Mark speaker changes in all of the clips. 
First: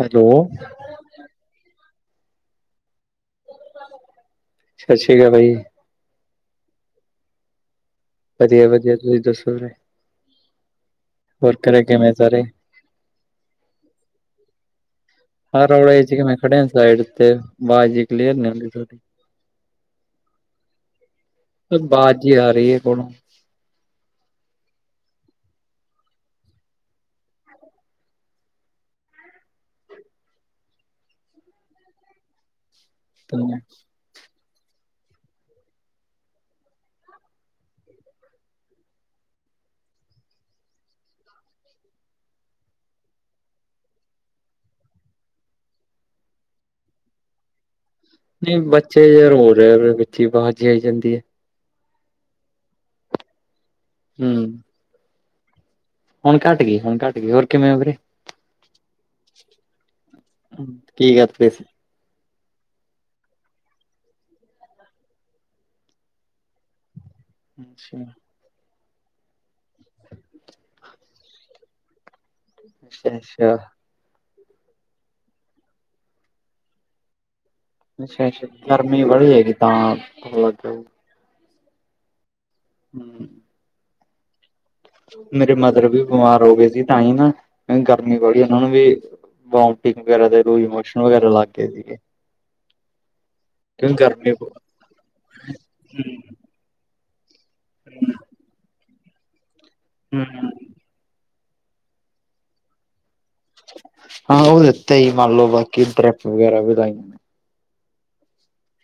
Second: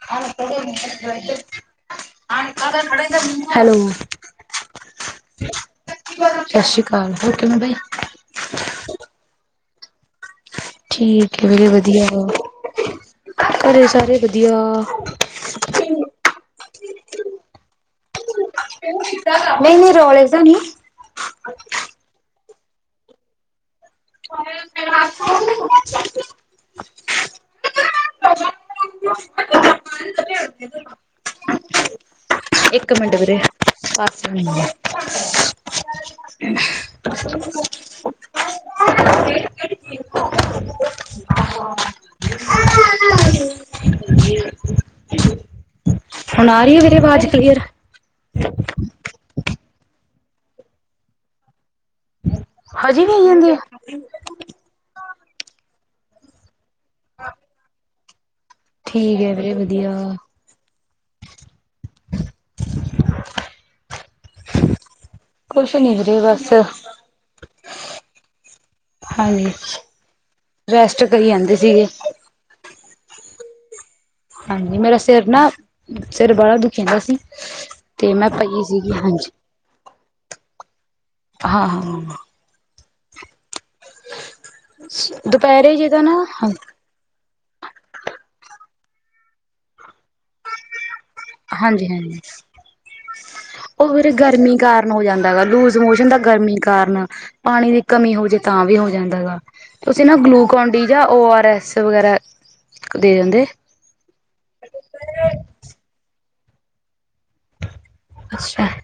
Speaker 1: Hello,
Speaker 2: hello,
Speaker 1: ਸਤਿ ਸ਼੍ਰੀ ਅਕਾਲ ਭਾਜੀ।
Speaker 2: ਸਤਿ ਸ਼੍ਰੀ ਅਕਾਲ, ਹੋਰ ਕਿਵੇਂ ਬਾਈ?
Speaker 1: ਵਧੀਆ ਵਧੀਆ ਤੁਸੀਂ ਦੱਸੋ ਫ
Speaker 2: ਠੀਕ ਵੀਰੇ ਵਧੀਆ
Speaker 1: ਕਿਵੇਂ
Speaker 2: ਵਾ
Speaker 1: ਸਾਰੇ?
Speaker 2: ਘਰੇ ਸਾਰੇ ਵਧੀਆ।
Speaker 1: ਅ ਰੌਲੇ 'ਚ ਕਿਵੇਂ ਖੜ੍ਹਿਆ ਜਾਂਦਾ [inaudible] ਇਥੇ ਆਵਾਜ਼ ਈ ਕਲੀਅਰ ਨੀ ਆਂਦੀ।
Speaker 2: ਨਹੀਂ-ਨਹੀਂ ਰੌਲੇ 'ਚ ਤਾਂ ਨੀ।
Speaker 1: ਬਾਜ਼ ਜੀ ਆ ਰਹੀ ਆ ਕੋਲੋਂ।
Speaker 2: [unintelligible] [unintelligible] ਇੱਕ ਮਿੰਟ ਵੀਰੇ
Speaker 1: ਨਹੀਂ
Speaker 2: ਪਾ ਹੁਣ ਆ ਰਹੀ ਹੈ ਮੇਰੀ ਆਵਾਜ਼ ਕਲੀਅਰ?
Speaker 1: ਜੀ, ਬੱਚੇ ਰੋ ਰਏ ਆ ਵਿੱਚੇ ਅਵਾਜ਼ ਜੀ ਆਈ ਜਾਂਦੀ ਐ।
Speaker 2: ਹਜ ਵੀ ਆਈ ਜਾਂਦੀ ਆ।
Speaker 1: ਹੂੰ। ਹੁਣ ਘਟ ਗਈ ਹੁਣ ਘੱਟ ਗਈ। ਹੋਰ ਕਿਵੇਂ ਓ ਵੀਰੇ?
Speaker 2: ਠੀਕੇ ਵੀਰੇ ਵਧੀਆ।
Speaker 1: ਕੀ ਕਰਦੇ?
Speaker 2: ਕੁਛ ਨੀ ਵੀਰੇ ਬਸ
Speaker 1: ਅੱਛਾ।
Speaker 2: ਹਾਂਜੀ ਰੈਸਟ ਕਰੀ ਜਾਂਦੇ ਸੀਗੇ।
Speaker 1: ਅੱਛਾ-ਅੱਛਾ
Speaker 2: ਹਾਂਜੀ ਮੇਰਾ ਸਿਰ ਨਾ ਸਿਰ ਵਾਲਾ ਦੁਖੀ ਆਂਦਾ ਸੀ। ਤੇ
Speaker 1: ਅੱਛਾ
Speaker 2: ਮੈਂ
Speaker 1: ਅੱਛਾ
Speaker 2: ਪਈ ਸੀਗੀ
Speaker 1: ਗਰਮੀ
Speaker 2: ਹਾਂਜੀ
Speaker 1: ਵਾਲੀ ਹੈਗੀ ਤਾਂ।
Speaker 2: ਹਾਂ ਹਾਂ ਹਾਂ
Speaker 1: ਹੂੰ।
Speaker 2: [inaudible]
Speaker 1: ਮੇਰੇ
Speaker 2: ਦੁਪਹਿਰੇ
Speaker 1: ਮਦਰ
Speaker 2: ਜੇ ਤਾਂ
Speaker 1: ਵੀ
Speaker 2: ਨਾ
Speaker 1: ਬਿਮਾਰ ਹੋ
Speaker 2: ਹਾਂਜੀ
Speaker 1: ਗਏ ਸੀ। ਤਾਂ ਹੀ ਨਾ, ਗਰਮੀ ਬੜੀ ਉਹਨਾ ਨੂੰ ਵੀ, ਵੋਮਟਿੰਗ ਵਗੈਰਾ ਤੇ ਲੂਜ਼ ਮੋਸ਼ਨ
Speaker 2: ਹਾਂਜੀ-ਹਾਂਜੀ। ਉਹ ਵੀਰੇ ਗਰਮੀ ਕਾਰਨ ਹੋ ਜਾਂਦਾ ਵਾ, ਲੂਜ ਮੋਸ਼ਨ ਦਾ ਗਰਮੀ ਕਾਰਨ। ਪਾਣੀ ਦੀ ਕਮੀ ਹੋਜੇ ਤਾਂ ਵੀ ਹੋ ਜਾਂਦਾ ਅਗਾ ਤੁਸੀਂ ਨਾ
Speaker 1: ਹਮ
Speaker 2: ਗਲੂਕੋਨ ਡੀ ਜਾਂ ਓ ਆਰ ਐਸ ਵਗੈਰਾ ਦੇ ਦਿੰਦੇ।
Speaker 1: ਹਾਂ ਉਹ ਦਿੱਤਾ ਜੀ ਮੰਨ ਲਓ ਬਾਕੀ ਡਰਿਪ ਵਗੈਰਾ ਵੀ ਲਾਈ।
Speaker 2: ਅੱਛਾ [inaudible]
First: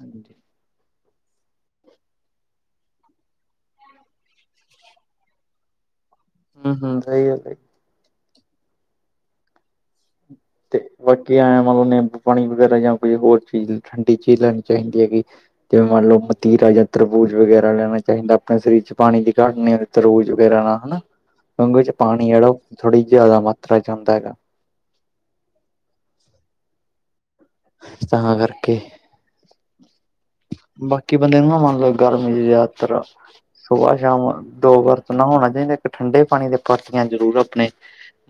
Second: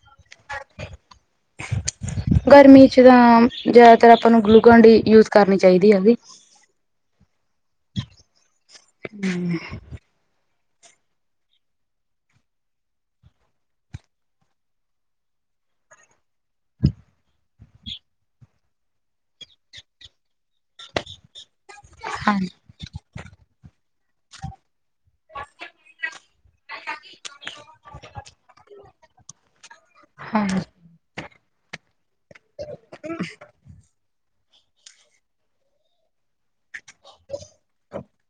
Speaker 1: ਹਾਂਜੀ [inaudible]
Speaker 2: ਗਰਮੀ 'ਚ ਤਾਂ ਜਿਆਦਾਤਰ ਆਪਾਂ ਨੂੰ ਗਲੂਕਨ ਡੀ ਯੂਜ ਕਰਨੀ ਚਾਹੀਦੀ ਹੈਗੀ।
Speaker 1: ਹੂੰ ਹੂੰ ਸਈ ਏ ਸ।
Speaker 2: ਹੂੰ।
Speaker 1: ਤੇ ਬਾਕੀ ਐ ਆ ਮਤਲਬ ਨਿੰਬੂ ਪਾਣੀ ਵਗੈਰਾ ਜਾਂ ਕੋਈ ਹੋਰ ਚੀਜ਼ ਠੰਡੀ ਚੀਜ਼ ਲੈਣੀ ਚਾਹੀਦੀ ਹੈਗੀ। ਜਿਵੇਂ ਮੰਨ ਲਓ ਮਤੀਰਾ ਜਾਂ ਤਰਬੂਜ ਵਗੈਰਾ ਲੈਣਾ ਚਾਹੀਦਾ ਆਪਣੇ ਸਰੀਰ 'ਚ ਪਾਣੀ ਦੀ ਘਾਟ ਨੀ ਹੋਏਗੀ। ਤਰਬੂਜ ਵਗੈਰਾ ਹਨਾ ਗਗੂ [unintelligible] 'ਚ ਪਾਣੀ
Speaker 2: ਹਾਂ
Speaker 1: ਜਿਹੜਾ ਉਹ ਥੋੜੀ ਜਿਆਦਾ ਮਾਤਰਾ 'ਚ ਹੁੰਦਾ ਹੈਗਾ। ਤਾਂ ਕਰਕੇ।
Speaker 2: ਹਾਂਜੀ।
Speaker 1: ਬਾਕੀ ਬੰਦੇ ਨੂੰ ਨਾ ਮੰਨ ਲਓ ਗਰਮੀ ਦੀ ਜਾਦਾਤਰ ਸੁਬਾਹ-ਸ਼ਾਮ ਦੋ ਵਾਰ। ਨਾ ਹੋਣਾ ਚਾਹੀਦਾ ਇੱਕ ਠੰਡੇ ਪਾਣੀ ਦੇ ਪਰਤੀਆਂ ਜ਼ਰੂਰ ਆਪਣੇ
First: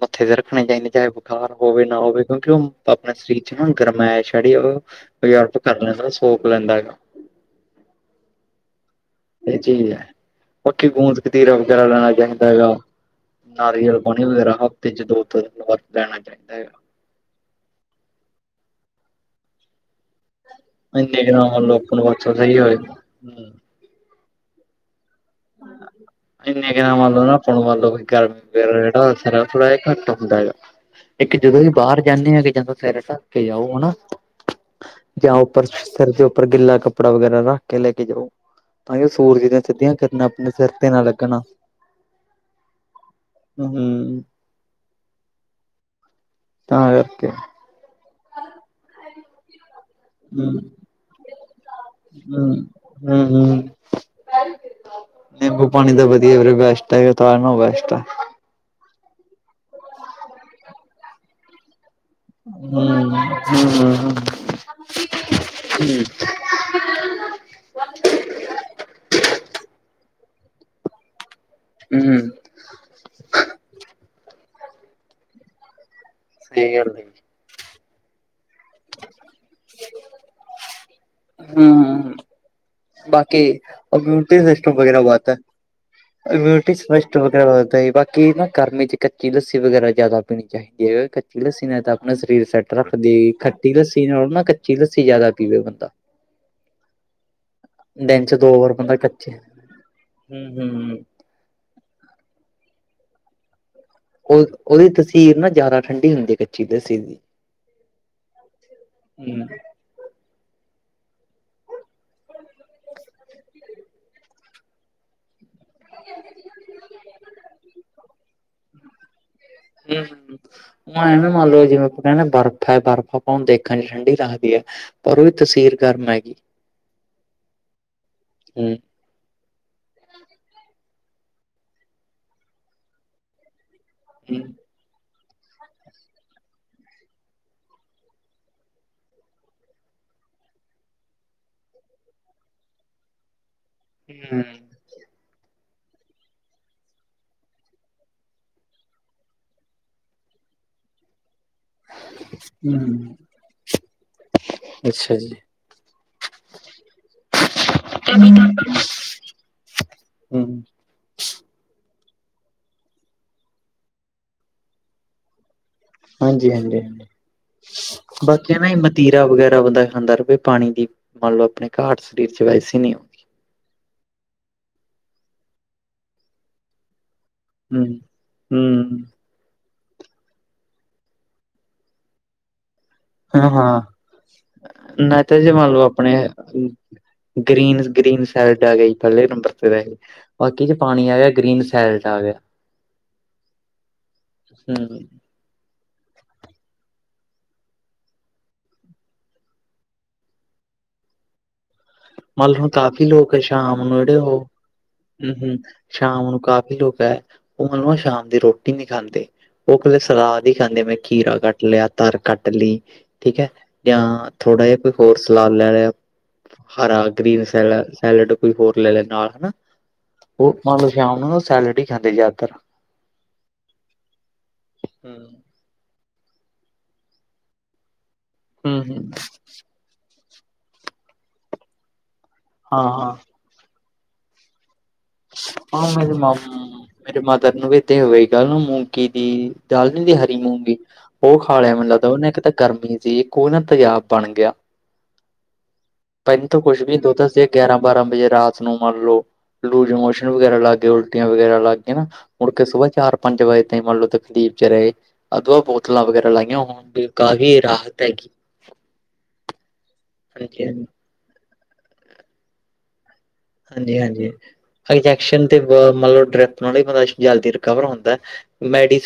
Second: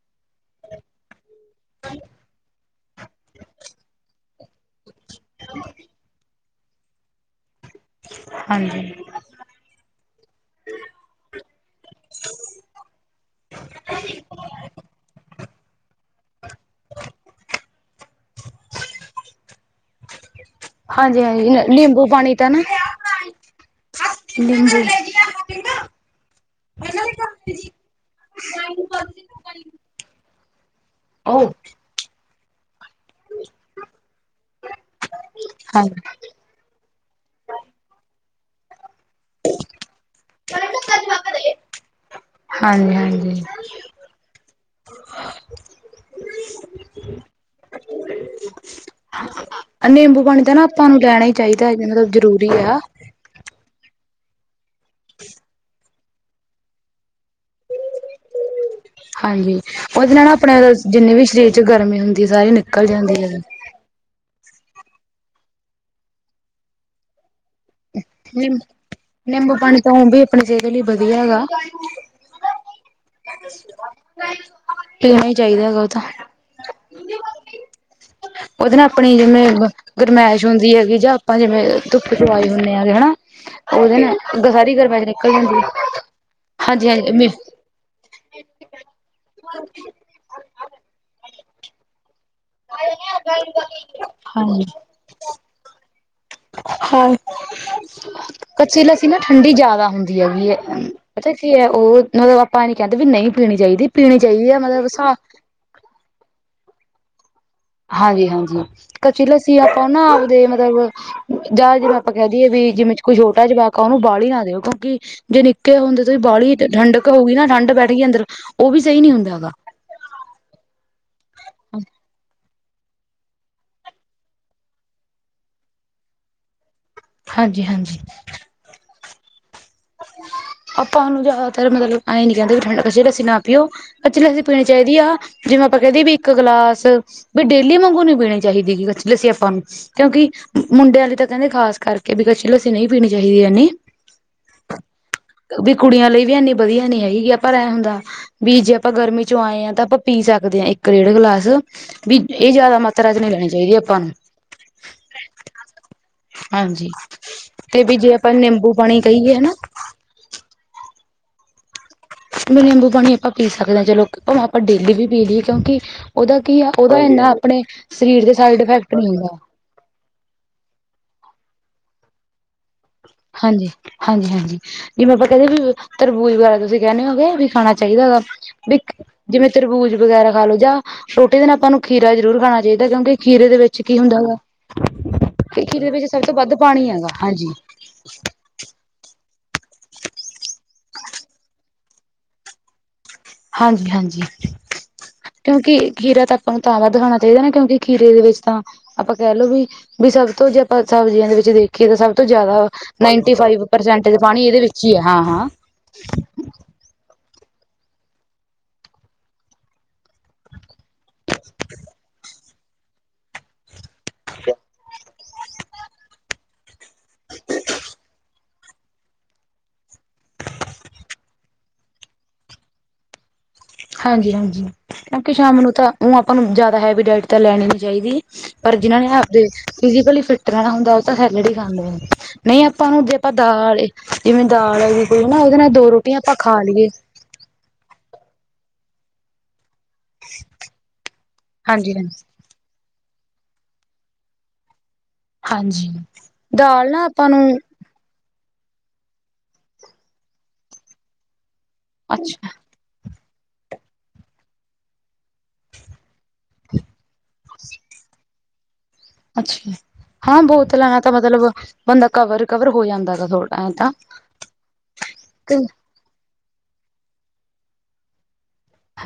Speaker 1: ਮੱਥੇ ਤੇ ਰੱਖਣੇ ਚਾਹੀਦੇ ਚਾਹੇ- ਬੁਖਾਰ ਹੋਵੇ ਨਾ ਹੋਵੇ ਕਿਉਂਕਿ ਉਹ ਆਪਣੇ ਸਰੀਰ 'ਚ ਨਾ ਗਰਮ ਏ ਛੜੀ ਉਹ ਬਰਪ [unintelligible] ਕਰ ਲੈਂਦਾ ਸੋਕ ਲੈਂਦਾ ਹੈਗਾ।
Speaker 2: ਹਾਂਜੀ।
Speaker 1: ਇਹ ਚੀਜ਼ ਹੈ, ਬਾਕੀ ਗੂੰਦ-ਕਤੀਰਾ ਵਗੈਰਾ ਲੈਣਾ ਚਾਹੀਦਾ ਹੈਗਾ। ਨਾਰੀਅਲ ਪਾਣੀ ਵਗੈਰਾ ਹਫ਼ਤੇ ਚ ਦੋ- ਤਿੰਨ ਵਾਰ ਲੈਣਾ ਚਾਹੀਦਾ ਹੈਗਾ ਇੰਨੇ
Speaker 2: ਹਾਂਜੀ-
Speaker 1: ਕੁ ਨਾਲ
Speaker 2: ਹਾਂਜੀ
Speaker 1: ਮੰਨ ਲਓ ਆਪਾਂ ਨੂੰ
Speaker 2: ਨਿੰਬੂ
Speaker 1: ਬਸ
Speaker 2: ਪਾਣੀ ਤਾਂ
Speaker 1: ਸਹੀ
Speaker 2: ਨਾ,
Speaker 1: ਹੋਏ
Speaker 2: ਨਿੰਬੂ
Speaker 1: ਇੰਨ ਕਿ ਨਾ ਮੰਨੱਲ ਨਾ ਆਪਣ ਮੰਨ ਲ ਕਰਰ ਜਿਹੜਾ ਅਸਰ ਹੈ ਥੋੜਾ ਜਿਹਾ ਘੱਟ ਹੁੰਦਾ ਹੈਗਾ, ਇੱਕ
Speaker 2: ਉਹ
Speaker 1: ਜਦੋਂ ਵੀ ਬਾਹਰ ਜਾਂਦੇ ਆਗੇ ਜਾਂ ਸਿਰ ਢੱਕ ਕੇ ਜਾਓ ਹਨਾ ਜਾਂ ਉੱਪਰ
Speaker 2: ਹਾਂ
Speaker 1: ਸਿਰ ਦੇ ਉੱਪਰ ਗਿੱਲਾ ਕੱਪੜਾ ਕੱਪੜਾ ਵਗੈਰਾ ਰੱਖ ਕੇ ਲੈ ਕੇ ਜਾਓ ਤਾਂ ਕਿ ਸੂਰਜ ਦੀਆਂ ਸਿੱਧੀਆਂ ਕਿਰਨਾ ਆਪਣੇ ਸਿਰ ਤੇ ਨਾਲ ਲੱਗਣਾ
Speaker 2: ਹਾਂਜੀ-ਹਾਂਜੀ।
Speaker 1: ਹੂੰ ਤਾਂ ਕਰਕੇ।
Speaker 2: [inaudible] ਨਿੰਬੂ ਪਾਣੀ
Speaker 1: ਹੂੰ
Speaker 2: ਤਾਂ ਨਾ ਆਪਾਂ ਨੂੰ ਲੈਣਾ ਹੀ ਚਾਹੀਦਾ ਹੈ ਜ ਮਤਲਬ ਜਰੂਰੀ ਆ
Speaker 1: ਹਮ, ਹਮ ਨਿੰਬੂ ਪਾਣੀ ਦੇ ਵਿੱਚ ਰੇ ਬੈਸਟ ਹੈ ਤਨ ਬੈਟ ਹੈ
Speaker 2: ਹਾਂਜੀ, ਉਹਦੇ ਨਾਲ ਆਪਣੇ ਜਿੰਨੇ ਵੀ ਸਰੀਰ ਚ ਗਰਮੀ ਹੁੰਦੀ ਸਾਰੀ ਨਿਕਲ
Speaker 1: ਹਮ,
Speaker 2: ਜਾਂਦੀ ਹੈ।
Speaker 1: ਹਮ ਹ ਹ ਹਮ
Speaker 2: ਨਿੰ ਨਿੰਬੂ ਪਾਣੀ ਤਾਂ ਉਹ ਵੀ ਆਪਣੀ ਸਿਹਤ ਲਈ ਵਧੀਆ ਹੈਗਾ
Speaker 1: ਹੂੰ
Speaker 2: ਹੋਣਾ ਹੀ ਚਾਹੀਦਾ ਹੈਗਾ ਉਹ ਤਾਂ
Speaker 1: ਸਹੀ ਕਹਿ ਰਹੇ ਹੋ ਤੁਸੀਂ।
Speaker 2: [unintelligible] [unintelligible] ਉਹਦੇ ਨਾਲ ਅਪਣੀ ਜਿਵੇਂ ਗਰਮਾਇਸ਼ ਹੁੰਦੀ ਹੈਗੀ ਜਾਂ ਆਪਾਂ ਜਿਵੇਂ
Speaker 1: ਹੂੰ
Speaker 2: ਧੁੱਪ ਚੋ ਆਏ ਹੁੰਦੇ ਹਾਂ। ਹੈਨਾ,
Speaker 1: ਬਾਕੀ
Speaker 2: ਉਹਦੇ ਨਾਲ ਸਾਰੀ ਗਰਮਾਈ ਨਿਕਲ ਜਾਂਦੀ ਆ।
Speaker 1: [unintelligible] [unintelligible] ਕਿ ਨਾ ਗਰਮੀ ਚ ਕੱਚੀ ਲੱਸੀ ਵਗੈਰਾ ਜ਼ਿਆਦਾ ਪੀਣੀ ਚਾਹੀਦੀ ਹੈ। ਕੱਚੀ ਲੱਸੀ ਨੇ ਤਾਂ ਸਰੀਰ ਸੈਟ ਰੱਖਦੀ, ਖੱਟੀ ਲੱਸੀ ਨਾਲੋਂ ਨਾ
Speaker 2: ਹਾਂਜੀ।
Speaker 1: ਕੱਚੀ ਲੱਸੀ ਜ਼ਿਆਦਾ ਪੀਵੇ ਬੰਦਾ।
Speaker 2: ਹਾਂ
Speaker 1: ਦਿਨ ਚ ਦੋ ਵਾਰ
Speaker 2: ਕੱਚੀ
Speaker 1: ਬੰਦਾ
Speaker 2: ਲੱਸੀ ਨਾ
Speaker 1: ਕੱਚੇ
Speaker 2: ਠੰਡੀ ਜਿਆਦਾ ਹੁੰਦੀ
Speaker 1: ਹੂੰ
Speaker 2: ਹੈਗੀ ਐ।
Speaker 1: ਹੂੰ
Speaker 2: ਪਤਾ ਕੀ ਹੈ, ਉਹ ਮਤਲਬ ਆਪਾ ਏਹ ਨੀ ਕਹਿੰਦੇ ਵੀ, ਨਹੀਂ ਪੀਣੀ ਚਾਹੀਦੀ ਪੀਣੀ
Speaker 1: ਉਹ
Speaker 2: ਚਾਹੀਦੀ ਹੈ ਮਤਲਬ
Speaker 1: ਉਹਦੀ
Speaker 2: ਸਾ
Speaker 1: ਤਸੀਰ ਨਾ ਜ਼ਿਆਦਾ ਠੰਢੀ ਹੁੰਦੀ ਹੈ ਕੱਚੀ ਲੱਸੀ ਦੀ।
Speaker 2: ਹਾਂਜੀ- ਹਾਂਜੀ, ਕਚੀ
Speaker 1: ਹੂੰ
Speaker 2: ਲਸੀ ਆਪਾਂ ਨਾ ਆਪਦੇ ਮਤਲਬ ਜਾਂ ਜਿਵੇੋਂ ਆਪਾਂ ਕਹਿ ਦਈਏ ਵੀ, ਜਿਵੇਂ ਕੋਈ ਛੋਟਾ ਜਵਾਕ ਆ, ਉਹਨੂੰ ਬਾੳਲੀ ਨਾ ਦਿਓ ਕਿਉਂਕਿ ਜੇ ਨਿੱਕੇ ਹੁੰਦੇ ਤੇ ਬਾੳਲੀ ਠੰਡਕ ਹੋਊਗੀ ਨਾ, ਠੰਢ ਬੈਠ ਗਈ ਅੰਦਰ, ਉਹ ਵੀ ਸਹੀ ਨੀ ਹੁੰਦਾ ਹੈਗਾ
Speaker 1: ਹੂੰ ਹੁਣ ਐਂ ਨਾ ਮੰਨ ਲੋ ਜਿਵੇਂ ਆਪਾਂ ਕਹਿੰਦੇ ਆ ਬਰਫ਼ ਹੈ, ਬਰਫ਼ ਆਪਾਂ ਹੁਣ ਦੇਖਣ ਚ ਠੰਢੀ ਲਗਦੀ ਹੈ ਪਰ ਉਹਦੀ ਤਸੀਰ ਗਰਮ ਹੈਗੀ।
Speaker 2: ਹਾਂਜੀ- ਹਾਂਜੀ।
Speaker 1: ਹੂੰ
Speaker 2: ਆਪਾਂ ਹੰਝ ਜ਼ਿਆਦਾਤਰ ਮਤਲਬ ਏਂਈ ਨੀ ਕਹਿੰਦੇ ਵੀ ਠੰਡ ਚ ਕੱਚੀ ਲੱਸੀ ਨਾ ਪੀਓ, ਕੱਚੀ
Speaker 1: ਹੂੰ
Speaker 2: ਲਸੀ ਪੀਣੀ ਚਾਹੀਦੀ ਆ ਜਿਵੇਂ ਆਪਾਂ ਕਹਿੰਦੇ ਵੀ ਇੱਕ ਗਲਾਸ, ਵੀ ਡੇਲੀ ਮੰਗੋ, ਨਈ ਪੀਣੀ ਚਾਹੀਦੀ ਲੱਸੀ ਆਪਾਂ ਨੂੰ। ਕਿਉਂਕਿ ਮੁੰਡੇ ਆਲੀ ਤਾਂ ਕਹਿੰਦੇ ਖਾਸ ਕਰਕੇ, ਵੀ ਕੱਚੀ ਲੱਸੀ ਨਹੀਂ ਪੀਣੀ ਚਾਹੀਦੀ ਹੈਨੀ।
Speaker 1: ਹੂੰ
Speaker 2: ਵੀ ਕੁੜੀਆਂ ਲਈ ਵੀ ਇੰਨੀ ਵਧੀਆ ਨੀ ਹੈਗੀ, ਪਰ ਐ ਹੁੰਦਾ ਵੀ ਜੇ ਆਪਾਂ ਗਰਮੀ ਚੋਂ ਆਏ ਹਾਂ ਤਾਂ ਆਪਾਂ ਪੀ ਸਕਦੇ ਹਾਂ ਇੱਕ, ਡੇਢ ਗਲਾਸ ਵੀ ਇਹ ਜਿਆਦਾ ਮਾਤਰਾ ਚ ਨਹੀਂ ਲੈਣੀ ਚਾਹੀਦੀ ਆਪਾਂ ਨੂੰ।
Speaker 1: ਅੱਛਾ ਜੀ
Speaker 2: ਹਾਂਜੀ, ਤੇ ਵੀ ਜੇ ਆਪਾਂ ਨਿੰਬੂ ਪਾਣੀ ਕਹੀਏ, ਹੈਨਾ।
Speaker 1: ਹੂੰ
Speaker 2: ਵੀ ਨਿੰਬੂ ਪਾਣੀ ਆਪਾਂ ਪੀ ਸਕਦੇ ਹਾਂ ਚਲੋ, ਉਹ ਆਪਾਂ ਡੇਲੀ ਵੀ ਪੀ ਲਈਏ ਕਿਉਂਕਿ ਉਹਦਾ
Speaker 1: ਹਾਂਜੀ
Speaker 2: ਕੀ ਆ
Speaker 1: ਹਾਂਜੀ,
Speaker 2: ਉਹਦਾ
Speaker 1: ਹਾਂਜੀ
Speaker 2: ਇੰਨਾ ਆਪਣੇ ਸਰੀਰ ਦੇ
Speaker 1: ਬਾਕੀ ਏ
Speaker 2: ਸਾਈਡ
Speaker 1: ਨਾ
Speaker 2: ਇਫੈਕਟ ਨਹੀਂ
Speaker 1: ਮਤੀਰਾ
Speaker 2: ਹੁੰਦਾ
Speaker 1: ਵਗੈਰਾ ਬੰਦਾ ਖਾਂਦਾ ਰਵੇ ਪਾਣੀ ਦੀ ਮੰਨ ਲੳ ਘਾਟ ਸਰੀਰ ਚ ਵੈਸੇ ਨੀ
Speaker 2: ਹਾਂਜੀ, ਹਾਂਜੀ ਹਾਂਜੀ ਜਿਵੇਂ ਆਪਾਂ ਕਹਿੰਦੇ ਵੀ ਤਰਬੂਜ਼ ਵਗੈਰਾ ਤੁਸੀਂ ਕਹਿਣੇ ਹੋਗੇ ਵੀ ਖਾਣਾ
Speaker 1: ਹੂੰ
Speaker 2: ਚਾਹੀਦਾ ਹੈ ਗਾ
Speaker 1: ਹੂੰ।
Speaker 2: ਜਿਵੇਂ ਤਰਬੂਜ਼ ਵਗੈਰਾ ਖਾ ਲੋ ਜਾਂ ਰੋਟੀ ਨਾਲ ਆਪਾਂ ਨੂੰ ਖੀਰਾ ਜ਼ਰੂਰ ਖਾਣਾ ਚਾਹੀਦਾ ਕਿਉਂਕਿ ਖੀਰੇ
Speaker 1: ਹਾਂ
Speaker 2: ਦੇ
Speaker 1: ਹਾਂ
Speaker 2: ਵਿੱਚ ਕੀ ਹੁੰਦਾ ਹੈਗਾ,
Speaker 1: ਨਹੀਂ ਤਾਂ ਜੇ
Speaker 2: ਕਿ
Speaker 1: ਮੰਨ
Speaker 2: ਖੀਰੇ ਦੇ ਵਿੱਚ ਸਭ ਤੋਂ ਵੱਧ ਪਾਣੀ ਹੈਗਾ। ਹਾਂਜੀ।
Speaker 1: ਏਦੇ ਚ ਗੀਨ ਸੈਲਡ ਆ ਗਈ ਪਹਿਲੇ ਨੰਬਰ ਤੇ ਵੈਸੇ, ਬਾਕੀ ਚ ਪਾਣੀ ਆ ਗਿਆ, ਗ੍ਰੀਨ ਸੈਲਡ ਆ ਗਿਆ।
Speaker 2: ਹਾਂਜੀ -ਹਾਂਜੀ।
Speaker 1: ਹੂੰ।
Speaker 2: ਕਿਉਂਕਿ ਖੀਰਾ ਤਾਂ ਆਪਾਂ ਨੂੰ ਤਾਂ ਤਾਜ਼ਾ ਖਾਣਾ ਚਾਹੀਦਾ ਨਾ, ਕਿਉਂਕਿ ਖੀਰੇ ਦੇ ਵਿੱਚ ਤਾਂ ਆਪਾਂ ਕਹ ਲੋੋ ਵੀ ਵੀ ਸਭ ਤੋਂ ਜੇ ਆਪਾਂ ਅੱਛਾ ਸਬਜ਼ੀਆਂ ਦੇ ਵਿੱਚ ਵੀ ਕਿ ਤਾਂ ਸਭ ਤੋਂ
Speaker 1: ਮੰਨ ਲਓ
Speaker 2: ਜ਼ਿਆਦਾ
Speaker 1: ਹੁਣ ਕਾਫ਼ੀ
Speaker 2: ਨਾਈਨਟੀ
Speaker 1: ਲੋਕ
Speaker 2: ਫਾਈਵ
Speaker 1: ਸ਼ਾਮ ਨੂੰ
Speaker 2: ਪਰਸੈਂਟ
Speaker 1: ਜਿਹੜੇ ਉਹ
Speaker 2: ਪਾਣੀ ਇਹਦੇ ਵਿੱਚ ਹੀ ਹੈ। ਹਾਂ
Speaker 1: ਹੂੰ
Speaker 2: ਹਾਂ।
Speaker 1: ਹੂੰ ਸ਼ਾਮ ਨੂੰ, ਕਾਫ਼ੀ ਲੋਕ ਹੈ, ਉਹ ਨਾ ਸ਼ਾਮ ਦੀ ਰੋਟੀ ਨਹੀਂ ਖਾਂਦੇ। ਉਹ ਕਲੇ ਸਲਾਦ ਖਾਂਦੇ, ਬਈ ਖੀਰਾ ਕੱਟ ਲਿਆ, ਤਰ ਕੱਟ ਲਈ, ਠੀਕ ਹੈ ਜਾਂ ਥੋੜਾ ਜਿਹਾ ਕੋਈ ਹੋਰ ਲਾ ਲੈਣ ਹਰਾ ਗ੍ਰੀਨ ਸੈਲ ਸੈਲਡ ਕੋਈ ਹੋਰ ਲੇ ਲੈ ਨਾਲ ਨਾ ਉਹ ਆਮ ਲਓ ਸ਼ਾਮ ਨੂੰ ਸੈਲਡ ਹੀ ਖਾਂਦੇ ਜ਼ਿਆਦਾਤਰ।
Speaker 2: ਹਾਂਜੀ ਹਾਂਜੀ, ਕਿਉਂਕਿ
Speaker 1: ਹੂੰ
Speaker 2: ਸ਼ਾਮ ਨੂੰ ਤਾਂ ਉਹ ਆਪਾਂ ਨੂੰ, ਜ਼ਿਆਦਾ ਹੈਵੀ ਡਾਇਟ ਤਾਂ ਲੈਣੀ ਨੀ ਚਾਹੀਦੀ। ਪਰ ਜਿਹਨਾਂ
Speaker 1: ਹੂੰ
Speaker 2: ਨੇ ਫਿਜ਼ਕਲੀ ਫਿਟ ਰਹਿਣਾ ਹੁੰਦਾ ਉਹ ਤਾਂ ਸੈਲਡ ਹੀ ਖਾਂਦੇ ਆ। ਨਹੀਂ
Speaker 1: ਹਾਂ
Speaker 2: ਆਪਾਂ ਨੂੰ,
Speaker 1: ਹਾਂ
Speaker 2: ਜੇ ਆਪਾਂ ਦਾਲ ਜਿਵੇਂ ਦਾਲ ਹੈਗੀ ਕੋਈ ਨਾ, ਉਹਦੇ ਨਾਲ ਦੋ ਰੋਟੀਆਂ ਆਪਾਂ ਖਾ ਲਈਏ
Speaker 1: ਫੇਰ ਮਦਰ ਨੂੰ ਵੀ ਤੇ ਹੋਏਗਾ ਨਾ ਕੀ ਮੂੰਗੀ ਦੀ ਦਾਲ ਨੀ ਹੁੰਦੀ ਹਰੀ ਮੂੰਗੀ, ਉਹ ਖਾ ਲਿਆ ਮੈਨੂੰ ਲਗਦਾ ਉਹਨੇ,
Speaker 2: ਹਾਂਜੀ-ਹਾਂਜੀ-ਹਾਂਜੀ
Speaker 1: ਕਿਤੇ ਗਰਮੀ ਜਿਹੀ। ਕੋ ਨਾ ਤੇਜਾਬ ਬਣ ਗਿਆ, ਤਾਹੀਂ ਤੇ ਕੁਛ
Speaker 2: ਦਾਲ
Speaker 1: ਵੀ
Speaker 2: ਨਾ
Speaker 1: ਦੋ
Speaker 2: ਆਪਾਂ
Speaker 1: ਦਸ ਦੋ
Speaker 2: ਨੂੰ
Speaker 1: ਗਿਆਰਾਂ ਬਾਰਾਂ ਬਜੇ ਰਾਤ ਨੂੰ ਮੰਨ ਲਓ। ਲੂਜ ਮੋਸ਼ਨ ਵਗੈਰਾ ਲੱਗ ਗਏ, ਉਲਟੀਆਂ ਵਗੈਰਾ ਲੱਗ ਗਈਆਂ ਨਾ। ਹੁਣ ਕਈ ਸੁਬਾਹ ਚਾਰ ਪੰਜ ਵਜੇ ਤੋਂ ਹੀ ਮੰਨ ਲਓ ਤਖਲੀਫ ਚ ਰਹੇ। ਅੱਗੇਓ ਬੋਤਲਾਂ ਵਗੈਰਾ ਲਾਈਆਂ ਹੁਣ ਦੀ ਕਾਫ਼ੀ ਰਾਹਤ ਹੈਗੀ।
Speaker 2: ਅੱਛਾ, ਹਾਂ
Speaker 1: ਹਾਂਜੀ ਹਾਂਜੀ
Speaker 2: ਬੋਤਲਾਂ ਦਾ ਤਾਂ ਮਤਲਬ ਬੰਦਾ ਕਵਰ ਰਿਕਵਰ ਹੋ ਜਾਂਦਾ ਹੈਗਾ ਥੋੜ
Speaker 1: ਹਾਂਜੀ ਹਾਂਜੀ ਇੰਜੈਕਸ਼ਨ ਤੇ ਬਹੁਤ ਮਤਲਬ ਡਰਿਪ ਨਾਲੋ ਵੀ ਬੰਦਾ ਇਸ ਚ ਜਲਦੀ ਰਿਕਵਰ ਹੁੰਦਾ ਐ।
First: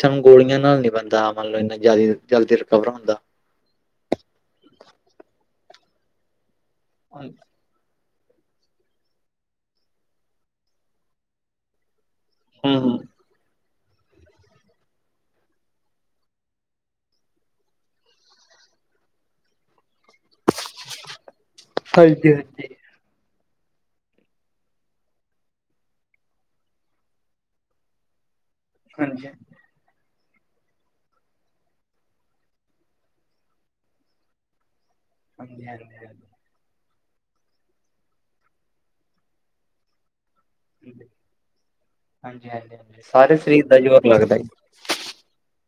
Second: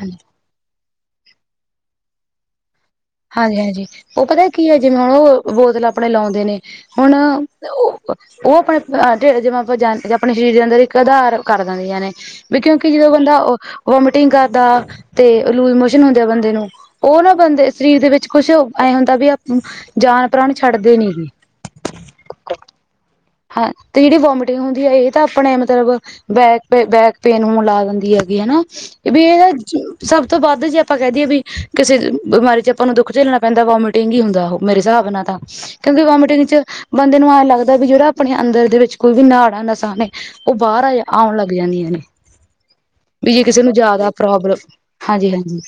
Speaker 2: ਹਾਂਜੀ
Speaker 1: ਗੋਲੀਆਂ ਨਾਲ ਨੀ ਬਨਦਾ ਮਨ ਲਓ ਇਹਨਾ ਜਲ, ਜਲਦੀ ਰਿਕਵਰ ਹੁੰਦਾ।
Speaker 2: ਹਾਂਜੀ ਹਾਂਜੀ ਉਹ ਪਤਾ ਕੀ ਹੈ, ਜਿਵੇਂ ਓਹ ਬੋਤਲ ਆਪਣੇ ਲਾਉਂਦੇ ਨੇਂ। ਹੁਣ ਓਹ ਆਪਣੇ ਜੀਵੇ ਆਪਣੀਆਂ ਚੀਜ਼ਾਂ ਦਾ ਇੱਕ ਅਧਾਰ ਕਰ ਦਿੰਦੀਆਂ ਨੇਂ। ਬਈ ਕਿਉਂਕਿ
Speaker 1: ਹੂੰ,
Speaker 2: ਜਿਵੇਂ ਬੰਦਾ ਉਹ ਵੋਮਟਿੰਗ ਕਰਦਾ, ਤੇ ਲੂਜ਼ ਮੋਸ਼ਨ ਹੁੰਦੇ ਏ ਬੰਦੇ ਨੂੰ ਉਹ ਨਾ ਬੰਦੇ ਸ਼ਰੀਰ ਦੇ ਵਿੱਚ ਕੁਛ ਐਂ ਹੁੰਦਾ ਬਈ ਅਪ ਜਾਨ ਪ੍ਰਾਣ ਛੱਡਦੇ ਨੀ ਹੀਂ।
Speaker 1: ਹਾਂਜੀ ਹਾਂਜੀ।
Speaker 2: ਹਾਂ ਤੇ ਜਿਹੜੀ ਵੋਮਟਿੰਗ ਹੁੰਦੀ ਹੈ, ਇਹ ਤਾਂ ਆਪਣੇ ਮਤਲਬ ਬੈਕ ਤੇ ਬੈਕ ਪੈਨ ਹੋਨ ਲਾ ਦਿੰਦੀ ਹੈਗੀ, ਹੈਨਾ! ਬਈ
Speaker 1: ਹਾਂਜੀ।
Speaker 2: ਇਹਦਾ ਚ ਸਭ ਤੋ ਵੱਧ ਜੇ ਆਪਾਂ ਕਹਿ ਦਈਏ ਬਈ ਕਿਸੇ ਬਿਮਾਰੀ ਚ ਆਪਾਂ ਨੂੰ ਦੁੱਖ ਝੇਲਨਾ ਪੈਂਦਾ ਵੋਮਿਟ ਟਿੰਗ ਹੀ ਹੁੰਦਾ ਉਹ ਮੇਰੇ ਹਿਸਾਬ ਨਾਲ਼ ਤਾਂ,
Speaker 1: ਹਾਂਜੀ-ਹਾਂਜੀ,
Speaker 2: ਕਿਉਂਕਿ ਵੋਮਿਟਿੰਗ ਚ ਬੰਦੇ ਨੂੰ ਐਂ ਲੱਗਦਾ ਬਈ ਜਿਹੜਾ ਆਪਣੇ ਅੰਦਰ ਦੇ ਵਿੱਚ ਕੋਈ ਵੀ ਨਾਹੜਾ ਨਸਾਂ ਨੇਂ। ਉਹ ਬਾਹਰ ਆਓ, ਆਉਣ ਲੱਗ ਜਾਂਦੀਆਂ ਨੇਂ।
Speaker 1: ਹਾਂਜੀ-ਹਾਂਜੀ-ਹਾਂਜੀ,
Speaker 2: ਬਈ
Speaker 1: ਸਾਰੇ
Speaker 2: ਜੇ ਕਿਸੇ
Speaker 1: ਸਰੀਰ
Speaker 2: ਨੂੰ
Speaker 1: ਦਾ ਜ਼ੋਰ
Speaker 2: ਜਿਆਦਾ
Speaker 1: ਲੱਗਦਾ ਜੀ।
Speaker 2: ਪ੍ਰੋਬਲਮ, ਹਾਂਜੀ ਹਾਂਜੀ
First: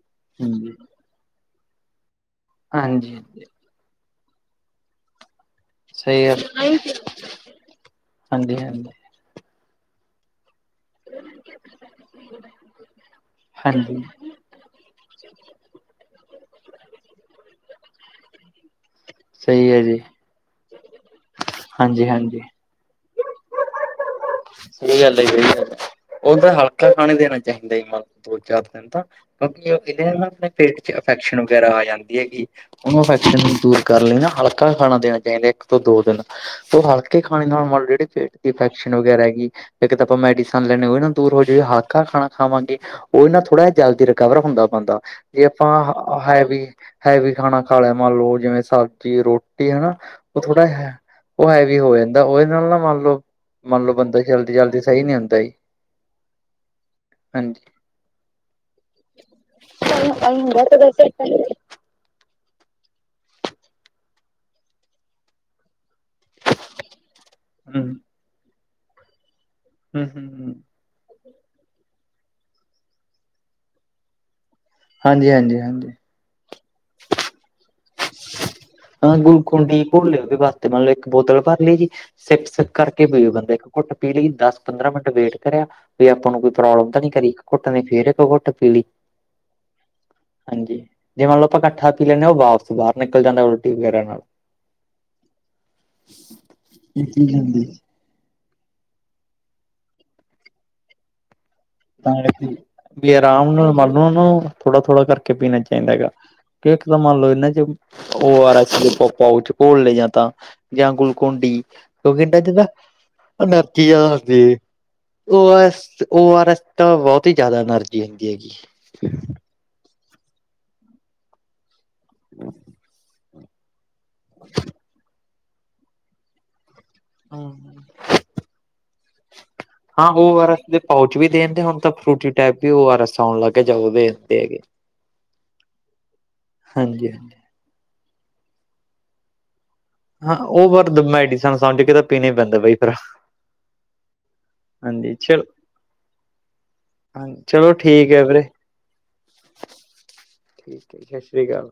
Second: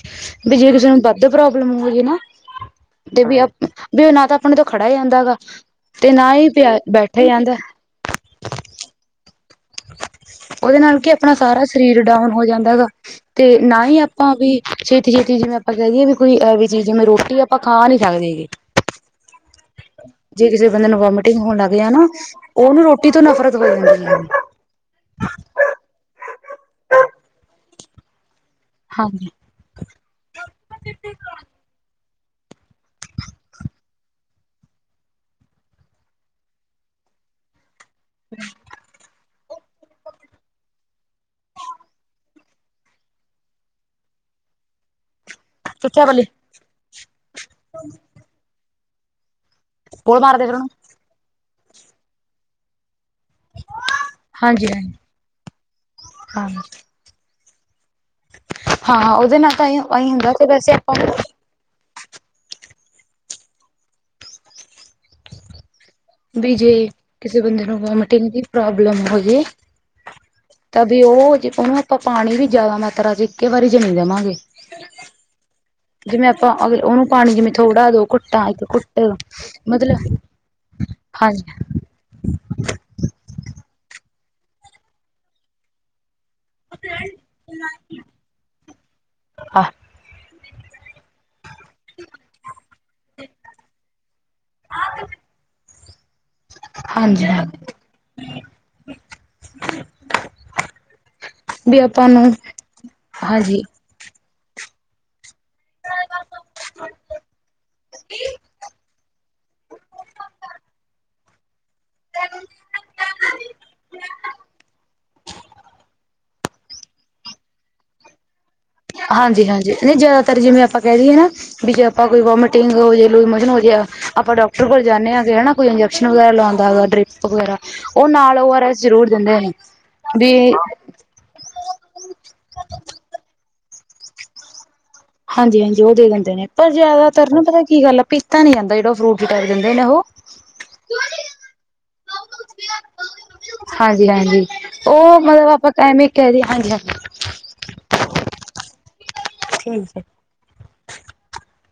Speaker 2: ਬਈ ਜੇ
Speaker 1: ਹਾਂਜੀ,
Speaker 2: ਕਿਸੇ ਨੂੰ ਦਾ ਪ੍ਰੋਬਲਮ ਹੋ ਗਈ ਏ ਨਾ, ਤੇ
Speaker 1: ਹਾਂਜੀ,
Speaker 2: ਬਈ ਅਪ, ਬਈ ਨਾ ਤਾਂ ਆਪਣੇ ਤੋਂ ਖੜਿਆ ਜਾਂਦਾ ਹੈਗਾ। ਤੇ
Speaker 1: ਸਹੀ
Speaker 2: ਨਾ ਹੀ ਪਿਆ, ਬੈਠਿਆ ਜਾਂਦਾ ਐ।
Speaker 1: ਹਾਂਜੀ ਹਾਂਜੀ।
Speaker 2: ਉਹਦੇ ਨਾਲ ਕੀ ਆਪਣਾ ਸਾਰਾ ਸ਼ਰੀਰ ਡਾਊਨ ਹੋ ਜਾਂਦਾ ਹੈਗਾ, ਤੇ ਨਾ ਹੀ
Speaker 1: ਹਾਂਜੀ।
Speaker 2: ਆਪਾਂ ਵੀ ਛੇਤੀ ਛੇਤੀ ਜਿਵੇਂ ਆਪਾਂ ਕਹਿ ਦਈਏ ਵਈ ਕੋਈ ਹੈਵੀ ਚੀਜ, ਜਿਵੇਂ ਰੋਟੀ ਆਪਾਂ ਖਾ ਨਹੀਂ ਸਕਦੇ ਹੀਗੇ।
Speaker 1: ਸਹੀ ਹੈ ਜੀ।
Speaker 2: ਜੇ ਕਿਸੇ ਬੰਦੇ ਨੂੰ ਵੋਮੀਟਿੰਗ ਹੋਣ ਲੱਗਿਆ ਨਾਂ,
Speaker 1: ਹਾਂਜੀ-ਹਾਂਜੀ।
Speaker 2: ਉਹਨੂੰ ਰੋਟੀ ਤੋ ਨਫ਼ਰਤ ਹੋ ਜਾਂਦੀ ਹੈਗੀ।
Speaker 1: ਸਹੀ ਗੱਲ ਹੈ, ਸਹੀ ਗੱਲ ਹੈ ਉਹਨੂੰ ਤਾਂ ਹਲਕਾ ਹੀ ਖਾਣਾ ਦੇਨਾ ਚਾਹੀਦਾ ਜੀ ਮਤਲਨ ਦੋ ਚਾਰ ਦਿੰਨ ਤਕ,
Speaker 2: ਹਾਂਜੀ
Speaker 1: ਬਾਕੀ ਓਹ ਦਿੰਨੇ ਨਾ ਆਪਣੇ ਪੇਟ ਚ ਇਫੈਕਸ਼ਨ ਵਗੈਰਾ ਆ ਜਾਂਦੀ ਹੈਗੀ। ਉਹਨੂੰ ਇਨਫੈਕਸ਼ਨ ਨੂੰ ਦੂਰ ਕਰਨ ਲਈ ਨਾ ਹਲਕਾ ਜਿਹਾ ਖਾਣਾ ਦੇਣਾ ਚਾਹੀਦਾ, ਇੱਕ ਤੋਂ ਦੋ ਦਿਨ। ਫੇਰ ਹਲਕੇ ਖਾਣੇ ਨਾਲ ਮਨ ਲਓ ਜਿਹੜੀ ਪੇਟ ਦੀ ਇਫੈਕਸ਼ਨ ਵਗੈਰਾ ਹੈਗੀ। ਜੇ ਕਿਤੇ ਆਪਾ ਮੈਡੀਸਨ ਲੈਣੇਆ ਓਹ ਵੀ ਨਾ ਦੂਰ ਹੋ ਜਵੇ, ਹੱਥ ਕਾ ਖਾਣਾ ਖਾਵਾਂਗੇ। ਉਹਦੇ ਨਾਲ ਥੋੜਾ ਜਲਦੀ ਰਿਕਵਰ ਹੁੰਦਾ ਐ ਬੰਦਾ। ਜੇ ਆਪਾਂ
Speaker 2: ਚੁੱਚਾ
Speaker 1: ਹ,
Speaker 2: ਬੱਲੀ
Speaker 1: ਹੈਵੀ ਹੈਵੀ ਖਾਣਾ ਖਾ ਲਿਆ ਮੰਨ ਲਓ ਜਿਵੇਂ ਸਬਜੀ ਰੋ ਟੀ ਹਨਾ,
Speaker 2: ਬੋਲ
Speaker 1: ਉਹ
Speaker 2: ਮਾਰਦੇ ਫਿਰ
Speaker 1: ਥੋੜਾ
Speaker 2: ਉਹਨੂੰ
Speaker 1: ਹੈ, ਉਹ ਹੈਵੀ ਹੋ ਜਾਂਦਾ ਏ, ਉਹਦੇ ਨਾਲ ਨਾ ਮੰਨ ਲੋਓ ਮੰਨ ਲਓ ਬੰਦੇ
Speaker 2: ਹਾਂਜੀ
Speaker 1: ਜਲਦੀ-ਜਲਦੀ ਸਹੀ ਨੀ ਹੁੰਦੇ ਜੀ,
Speaker 2: ਹਾਂਜੀ ਹਾਂ
Speaker 1: ਹਾਂਜੀ।
Speaker 2: ਹਾਂ ਉਹਦੇ ਨਾਲ ਤਾਂ ਆਹੀ ਹੁੰਦਾ ਤੇ ਵੈਸੇ ਆਪਾਂ
Speaker 1: [unintelligible]
Speaker 2: ਬਈ ਜੇ ਕਿਸੇ ਬੰਦੇ ਨੂੰ
Speaker 1: ਹਮ
Speaker 2: ਵੋਮਿਟਿੰਗ ਦੀ ਪ੍ਰੋਬਲਮ ਹੋਜੇ।
Speaker 1: [unintelligible]
Speaker 2: ਤਬ ਹੀ ਓਹ ਜੈ ਓਹਨੂੰ ਅਪਾ ਪਾਣੀ ਵੀ ਜਿਆਦਾ ਮਾਤਰਾ ਚ ਇੱਕੇ ਵਾਰੀ ਵਿਚ ਹੀ ਨਾ ਦੇਵਾਂਗੇ।
Speaker 1: ਹਾਂਜੀ-ਹਾਂਜੀ-ਹਾਂਜੀ।
Speaker 2: ਜਿਵੇਂ ਆਪਾਂ ਅਗਲੇ, ਉਹਨੂੰ ਪਾਣੀ ਜਿਵੇਂ ਥੋੜ੍ਹਾ ਦੋ ਘੁੱਟ ਇੱਕ ਘੁੱਟ।
Speaker 1: [unintelligible]
Speaker 2: ਮਤਲਬ
Speaker 1: ਦੇ ਵਾਸਤੇ ਮਾਣ ਲੋ ਇੱਕ ਬੋਤਲ
Speaker 2: ਹਾਂਜੀ
Speaker 1: ਭਰ ਲਈ ਜੀ। ਸਿੱਪ ਸਿੱਪ ਕਰਕੇ ਪੀ ਬੰਦੇ ਨੂੰ, ਇੱਕ ਘੁੱਟ ਪੀ ਲਈ ਦਸ ਪੰਦਰਾਂ ਮਿੰਟ ਵੇਟ ਕਰਿਆ। ਵਈ ਆਪਾਂ ਨੂੰ ਕੋਈ ਪ੍ਰੋਬਲਮ ਤਾਂ ਨਹੀਂ ਕਰੀ ਇਕ ਘੁੱਟ ਨੇ, ਫੇਰ ਇੱਕ ਘੁੱਟ ਪੀ ਲਈ।
Speaker 2: ਹ
Speaker 1: ਹਾਂਜੀ ਜੇ ਮੰਨ ਲਓ ਆਪਾਂ ਇਕੱਠਾ ਪੀ ਲੈਂਨੇਂ ਆਂ ਉਹ ਵਾਪਿਸ ਬਾਹਰ ਨਿਕਲ ਜਾਂਦਾ ਰੋਟੀ ਵਗੈਰਾ ਨਾਲ। ਇਹ
Speaker 2: ਹਾਂਜੀ।
Speaker 1: ਚੀਜ਼ ਹੁੰਦੀ
Speaker 2: [inaudible] ਬਈ ਆਪਾਂ ਨੂੰ ਹਾਂਜੀ।
Speaker 1: ਉਹ ਨੂੰ ਥੋੜਾ ਥੋੜਾ ਕਰਕੇ ਪੀਣਾ ਚਾਹੀਦਾ ਹੈਗਾ। ਕਿ ਇੱਕ ਤਾਂ ਮੰਨ ਲਓ ਇਹਨਾਂ ਚ ਉ ਆਰ ਐਸ ਦੇ ਪਾਉਚ ਘੋਲ ਲਏ ਜਾਂ ਤਾਂ ਜਾਂ ਗੁਲ [unintelligible] ਕਿਉੰਕਿ ਇਹਨਾ ਚ ਨਾ ਐਨਰਜੀ ਜਿਆਦਾ ਹੁੰਦੀ, O R S. O R S ਤਾਂ ਬਹੁਤ ਹੀ ਜ਼ਿਆਦਾ ਐਨਰਜੀ ਹੁੰਦੀ ਹੈਗੀ।
Speaker 2: ਹਾਂਜੀ ਹਾਂਜੀ ਨਹੀਂ ਜਿਆਦਾਤਰ ਜਿਵੇਂ ਆਪਾਂ ਕਹਿ ਦਈਏ ਨਾ ਵੀ ਜੇ ਆਪਾਂ ਕੋਈ ਵੋਮੀਟਿੰਗ ਹੋ ਜੇ ਲੂਜਮੋਸਨ ਹੋ ਗਿਆ, ਆਪਾਂ ਡਾਕਟਰ ਕੋਲ ਜਾਂਨੇ ਹੈਗੇ ਆ ਨਾ ਕੋਈ ਇੰਜੈਕਸ਼ਨ ਵਗੈਰਾ ਲਾਵਾਂਦਾ ਹੈਗਾ ਡਰਿਪ ਵਗੈਰਾ ਉਹ ਨਾਲ ਉ ਆਰ ਐਸ ਜ਼ਰੂਰ ਦਿੰਦੇ ਹੈਗੇ
Speaker 1: ਹਾਂ ਓ ਆਰ
Speaker 2: ਬੀ
Speaker 1: ਐਸ ਦੇ ਪਾਊਚ ਵੀ ਦੇ ਦੇਂਦੇ ਹੁਣ ਤਾਂ ਫਰੂਟੀ ਟਾਈਪ ਵੀ ਉ ਆਰ ਐਸ ਆਉਣ ਲੱਗ ਗਿਆ ਜਾ ਓਹ ਦੇ ਦੇਂਦੇ ਹੈਗੇ।
Speaker 2: ਹਾਂਜੀ ਹਾਂਜੀ ਉਹ ਦੇ ਦਿੰਦੇ ਨੇ ਪਰ
Speaker 1: ਹਾਂਜੀ
Speaker 2: ਜ਼ਿਆਦਾਤਰ
Speaker 1: ਹਾਂਜੀ।
Speaker 2: ਨਾ ਪਤਾ ਕੀ ਗੱਲ ਆ ਪੀਤਾ ਨੀ ਜਾਂਦਾ ਜੇੜਾ ਫਰੂਟ [unintelligible] ਕਰ ਦਿੰਦੇ ਨੇ ਉਹ।
Speaker 1: ਹਾਂ ਉਹ ਪਰ ਮੈਡੀਸਨ ਸਮਝ ਕੇ ਤਾਂ ਪੀਣਾ ਈ ਪੈਂਦਾ ਦਵਾਈ ਤਰਹ।
Speaker 2: ਹਾਂਜੀ ਹਾਂਜੀ ਉਹ ਮਤਲਬ ਆਪਾਂ ਐਵੇਂ ਕਹਿ ਦੀਏ ਹਾਂਜੀ ਹਾਂਜੀ।
Speaker 1: ਚਲੋ। ਚਲੋ ਠੀਕ ਹੈ ਵੀਰੇ।
Speaker 2: ਠੀਕ ਹੈ।
Speaker 1: ਸਤਿ ਸ੍ਰੀ ਅਕਾਲ।